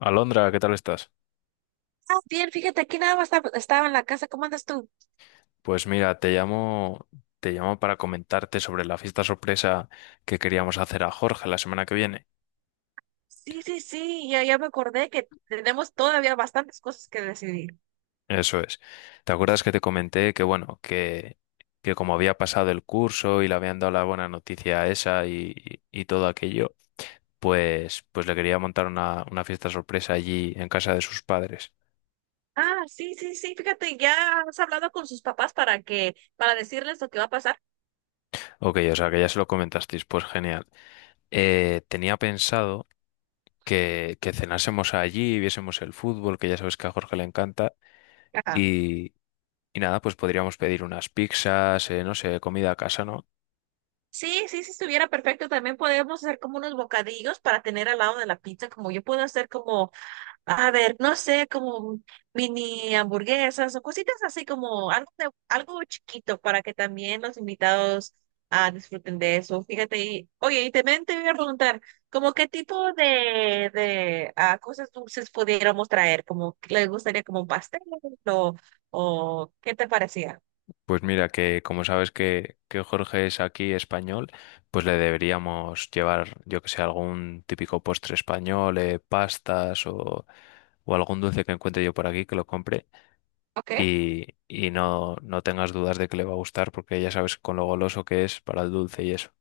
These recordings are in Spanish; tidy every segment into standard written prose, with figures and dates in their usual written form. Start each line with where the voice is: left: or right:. left: Alondra, ¿qué tal estás?
right: Ah, bien, fíjate, aquí nada más estaba en la casa. ¿Cómo andas tú?
left: Pues mira, te llamo para comentarte sobre la fiesta sorpresa que queríamos hacer a Jorge la semana que viene.
right: Sí, sí, sí, ya, ya me acordé que tenemos todavía bastantes cosas que decidir.
left: Eso es. ¿Te acuerdas que te comenté que que, como había pasado el curso y le habían dado la buena noticia a esa y todo aquello, pues le quería montar una fiesta sorpresa allí en casa de sus padres?
right: Ah, sí, sí, sí, fíjate, ya has hablado con sus papás para para decirles lo que va a pasar.
left: Ok, o sea que ya se lo comentasteis, pues genial. Tenía pensado que cenásemos allí, viésemos el fútbol, que ya sabes que a Jorge le encanta.
right: Ajá.
left: Y, y nada, pues podríamos pedir unas pizzas, no sé, comida a casa, ¿no?
right: Sí, sí, si estuviera perfecto, también podemos hacer como unos bocadillos para tener al lado de la pizza, como yo puedo hacer como. A ver, no sé, como mini hamburguesas o cositas así como algo chiquito para que también los invitados, disfruten de eso. Fíjate, y, oye, y también te voy a preguntar, como qué tipo de cosas dulces pudiéramos traer, como ¿qué le gustaría como un pastel o, o qué te parecía?
left: Pues mira, que como sabes que Jorge es aquí español, pues le deberíamos llevar, yo que sé, algún típico postre español, pastas o algún dulce que encuentre yo por aquí que lo compre
right: ¿Ok?
left: y no tengas dudas de que le va a gustar porque ya sabes con lo goloso que es para el dulce y eso.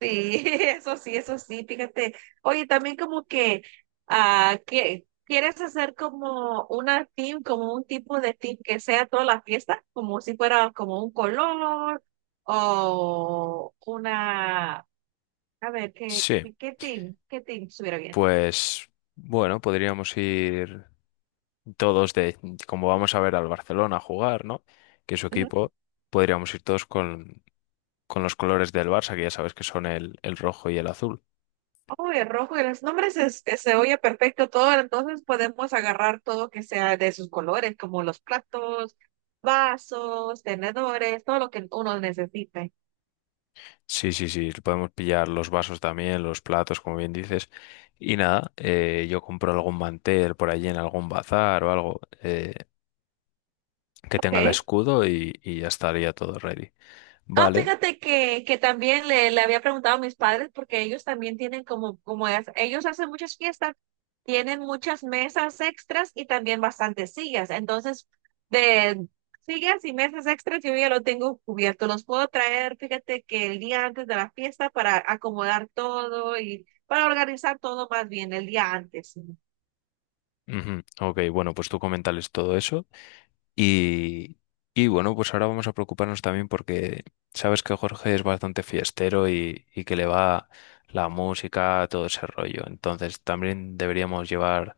right: Sí, eso sí, fíjate. Oye, también como que, que quieres hacer como una team, como un tipo de team que sea toda la fiesta, como si fuera como un color o una, a ver, ¿qué,
left: Sí,
right: qué, qué team? ¿Qué team estuviera bien?
left: pues bueno, podríamos ir todos de, como vamos a ver al Barcelona jugar, ¿no? Que es su
right: Ujú.
left: equipo, podríamos ir todos con los colores del Barça, que ya sabes que son el rojo y el azul.
right: Oh, el rojo y los nombres se oye perfecto todo, entonces podemos agarrar todo que sea de sus colores, como los platos, vasos, tenedores, todo lo que uno necesite.
left: Sí, sí, sí, podemos pillar los vasos también, los platos, como bien dices. Y nada, yo compro algún mantel por allí en algún bazar o algo, que tenga el
right: Ok.
left: escudo y ya estaría todo ready.
right: Ah,
left: Vale.
right: fíjate que también le había preguntado a mis padres porque ellos también tienen como, ellos hacen muchas fiestas, tienen muchas mesas extras y también bastantes sillas. Entonces, de sillas y mesas extras yo ya lo tengo cubierto. Los puedo traer, fíjate que el día antes de la fiesta para acomodar todo y para organizar todo más bien el día antes.
left: Ujú. Ok, bueno, pues tú comentales todo eso. Y, y bueno, pues ahora vamos a preocuparnos también porque sabes que Jorge es bastante fiestero y que le va la música, todo ese rollo. Entonces también deberíamos llevar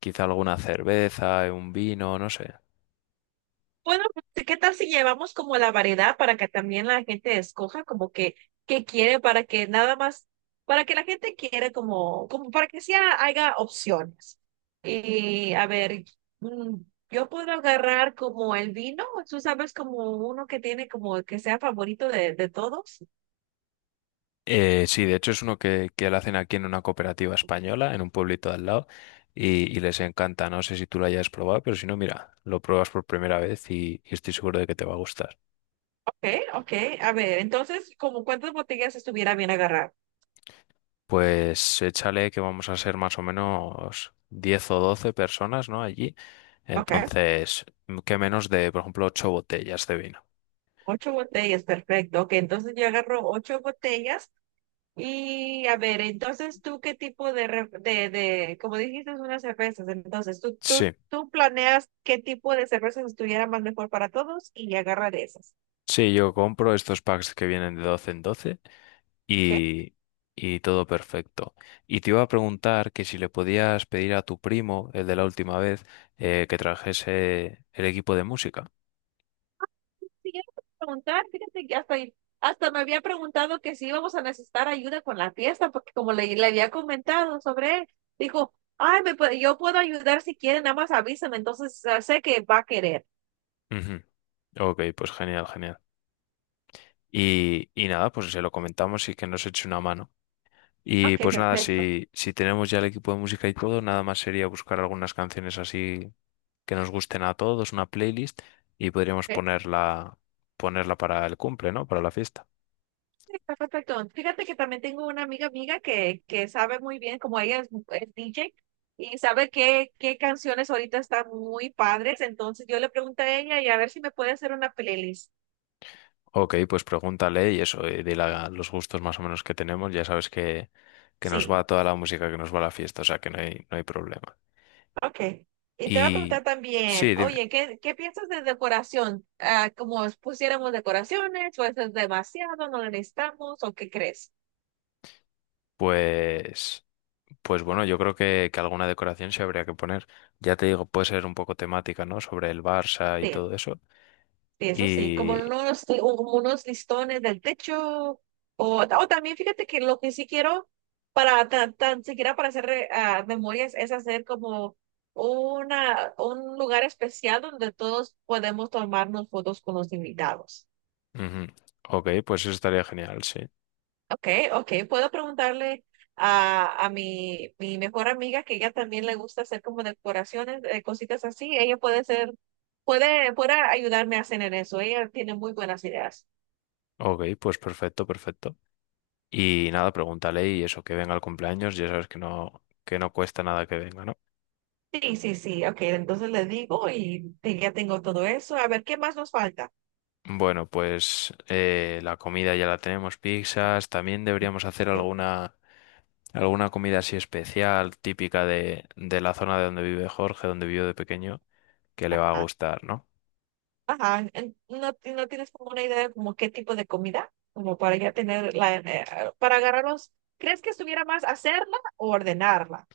left: quizá alguna cerveza, un vino, no sé.
right: Bueno, pues, ¿qué tal si llevamos como la variedad para que también la gente escoja como que qué quiere para que nada más, para que la gente quiera como, como para que sea haya opciones? Y a ver, mm, yo puedo agarrar como el vino, tú sabes como uno que tiene como que sea favorito de todos.
left: Sí, de hecho es uno que lo hacen aquí en una cooperativa española, en un pueblito de al lado, y les encanta. No sé si tú lo hayas probado, pero si no, mira, lo pruebas por primera vez y estoy seguro de que te va a gustar.
right: Ok, ok, a ver, entonces como cuántas botellas estuviera bien agarrar.
left: Pues échale que vamos a ser más o menos 10 o 12 personas, ¿no? Allí.
right: Ok,
left: Entonces, ¿qué menos de, por ejemplo, 8 botellas de vino?
right: ocho botellas, perfecto. Ok, entonces yo agarro ocho botellas. Y a ver, entonces tú qué tipo de como dijiste, unas cervezas, entonces tú, tú,
left: Sí,
right: tú planeas qué tipo de cervezas estuviera más mejor para todos y agarra de esas.
left: sí, yo compro estos packs que vienen de 12 en 12.
right: ¿Ok?
left: Y, y todo perfecto. Y te iba a preguntar que si le podías pedir a tu primo, el de la última vez, que trajese el equipo de música.
right: Sí, yo te iba a preguntar, fíjate que hasta me había preguntado que si íbamos a necesitar ayuda con la fiesta, porque como le había comentado sobre él, dijo, ay, yo puedo ayudar si quieren, nada más avísame, entonces sé que va a querer.
left: Ujú. Ok, pues genial, genial. Y nada, pues se lo comentamos y que nos eche una mano. Y
right: Ok,
left: pues nada,
right: perfecto.
left: si tenemos ya el equipo de música y todo, nada más sería buscar algunas canciones así que nos gusten a todos, una playlist, y podríamos ponerla, ponerla para el cumple, ¿no? Para la fiesta.
right: Está perfecto. Fíjate que también tengo una amiga amiga que sabe muy bien, como ella es DJ, y sabe qué, qué canciones ahorita están muy padres. Entonces yo le pregunto a ella y a ver si me puede hacer una playlist.
left: Ok, pues pregúntale y eso, y dile a- los gustos más o menos que tenemos. Ya sabes que nos
right: Sí,
left: va toda la música que nos va a la fiesta, o sea que no hay, no hay problema.
right: ok. Y te voy a preguntar
left: Y
right: también,
left: sí, dime.
right: oye, ¿qué, qué piensas de decoración? Ah, ¿como si pusiéramos decoraciones? ¿O eso es demasiado? ¿No lo necesitamos? ¿O qué crees?
left: Pues, pues bueno, yo creo que alguna decoración se habría que poner. Ya te digo, puede ser un poco temática, ¿no? Sobre el Barça y
right: Sí.
left: todo eso.
right: Eso sí,
left: Y...
right: como unos listones del techo. O también fíjate que lo que sí quiero, para tan siquiera para hacer memorias, es hacer como una, un lugar especial donde todos podemos tomarnos fotos con los invitados.
left: ujú. Ok, pues eso estaría genial, sí.
right: Ok, ok, puedo preguntarle a mi mejor amiga que ella también le gusta hacer como decoraciones, cositas así. Puede, puede ayudarme a hacer en eso. Ella tiene muy buenas ideas.
left: Ok, pues perfecto, perfecto. Y nada, pregúntale y eso, que venga al cumpleaños, ya sabes que no cuesta nada que venga, ¿no?
right: Sí, sí, sí, ok, entonces le digo ya tengo todo eso. A ver, ¿qué más nos falta?
left: Bueno, pues la comida ya la tenemos, pizzas, también deberíamos hacer
right: Sí.
left: alguna, alguna comida así especial, típica de la zona de donde vive Jorge, donde vivió de pequeño, que le va a
right: ah,
left: gustar, ¿no?
right: Ajá, ¿no, no tienes como una idea de como qué tipo de comida? Como para ya tener la, para agarrarlos. ¿Crees que estuviera más hacerla o ordenarla?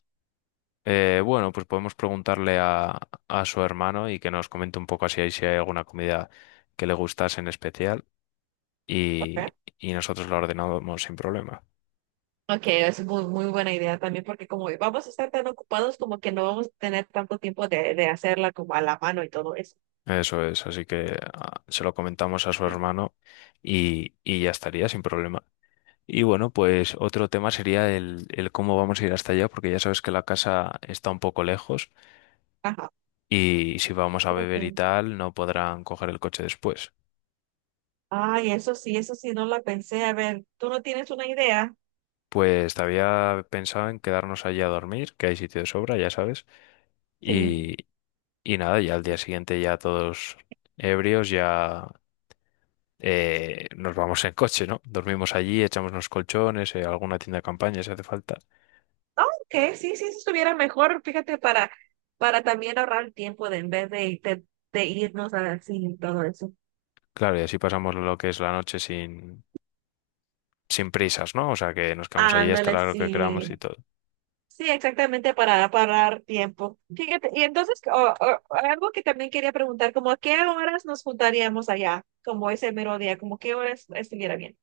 left: Bueno, pues podemos preguntarle a su hermano y que nos comente un poco así ahí si hay alguna comida que le gustase en especial y,
right: Okay.
left: y nosotros la ordenamos sin problema.
right: Ok, es muy, muy buena idea también porque como vamos a estar tan ocupados como que no vamos a tener tanto tiempo de hacerla como a la mano y todo eso.
left: Eso es, así que ah, se lo comentamos a su hermano y ya estaría sin problema. Y bueno, pues otro tema sería el cómo vamos a ir hasta allá, porque ya sabes que la casa está un poco lejos
right: Ajá,
left: y si vamos a beber y
right: fíjate.
left: tal, no podrán coger el coche después.
right: Ay, eso sí, no la pensé. A ver, ¿tú no tienes una idea?
left: Pues te había pensado en quedarnos allí a dormir, que hay sitio de sobra, ya sabes.
right: Sí.
left: Y, y nada, ya al día siguiente ya todos ebrios, ya nos vamos en coche, ¿no? Dormimos allí, echamos unos colchones, alguna tienda de campaña si hace falta.
right: Ok, sí, sí, eso estuviera mejor, fíjate, para también ahorrar el tiempo de en vez de, de irnos así y todo eso.
left: Claro, y así pasamos lo que es la noche sin, sin prisas, ¿no? O sea, que nos quedamos allí hasta
right: Ándale,
left: la hora que queramos
right: sí.
left: y todo.
right: Sí, exactamente para parar tiempo. Fíjate, y entonces algo que también quería preguntar, como a qué horas nos juntaríamos allá, como ese mero día, como qué horas estuviera bien.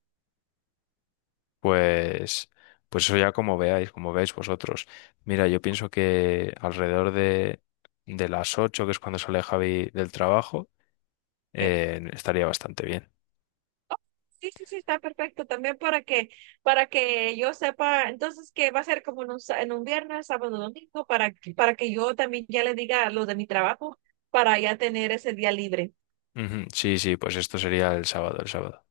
left: Pues, pues eso ya como veáis vosotros. Mira, yo pienso que alrededor de las 8 que es cuando sale Javi del trabajo,
right: Ok.
left: Estaría bastante bien.
right: Sí, sí, sí, está perfecto. También para que yo sepa, entonces que va a ser como en un, en un viernes, sábado, domingo, para, para que yo también ya le diga lo de mi trabajo, para ya tener ese día libre.
left: Ujú. Sí, sí, pues esto sería el sábado, el sábado.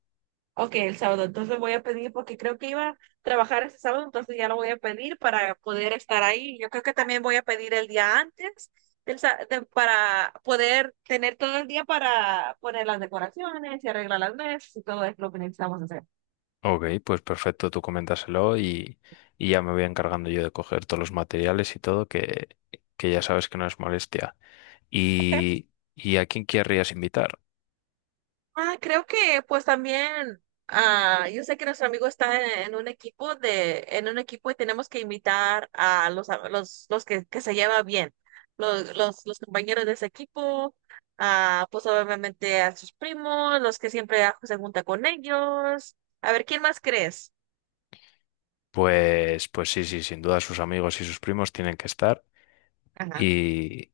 right: Ok, el sábado. Entonces voy a pedir, porque creo que iba a trabajar ese sábado, entonces ya lo voy a pedir para poder estar ahí. Yo creo que también voy a pedir el día antes para poder tener todo el día para poner las decoraciones y arreglar las mesas y todo eso lo que necesitamos hacer.
left: Ok, pues perfecto, tú coméntaselo y ya me voy encargando yo de coger todos los materiales y todo, que ya sabes que no es molestia.
right: Ok.
left: ¿Y, y a quién querrías invitar?
right: Ah, creo que pues también, yo sé que nuestro amigo está en un equipo en un equipo y tenemos que invitar a los que se lleva bien, los compañeros de ese equipo, pues obviamente a sus primos, los que siempre se junta con ellos. A ver, ¿quién más crees?
left: Pues sí, sí, sin duda sus amigos y sus primos tienen que estar.
right: Ajá.
left: Y,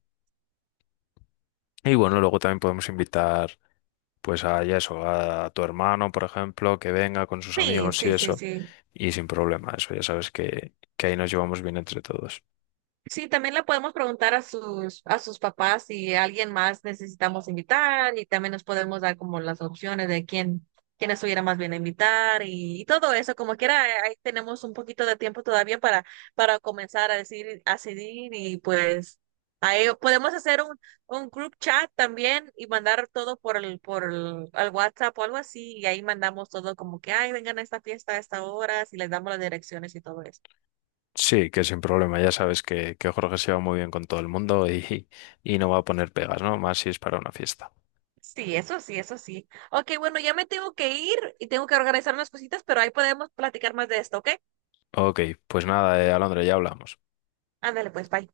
left: y bueno, luego también podemos invitar pues a y eso, a tu hermano, por ejemplo, que venga con sus
right: Sí,
left: amigos y
right: sí, sí,
left: eso,
right: sí.
left: y sin problema, eso ya sabes que ahí nos llevamos bien entre todos.
right: Sí, también le podemos preguntar a a sus papás si alguien más necesitamos invitar y también nos podemos dar como las opciones de quién, quién estuviera más bien a invitar y todo eso, como quiera, ahí tenemos un poquito de tiempo todavía para comenzar a a decidir y pues ahí podemos hacer un group chat también y mandar todo por al WhatsApp o algo así y ahí mandamos todo como que, ay, vengan a esta fiesta a esta hora, y les damos las direcciones y todo eso.
left: Sí, que sin problema, ya sabes que Jorge se va muy bien con todo el mundo y, y no va a poner pegas, ¿no? Más si es para una fiesta.
right: Sí, eso sí, eso sí. Ok, bueno, ya me tengo que ir y tengo que organizar unas cositas, pero ahí podemos platicar más de esto, ¿ok?
left: Ok, pues nada, Alondra, ya hablamos.
right: Ándale, pues, bye.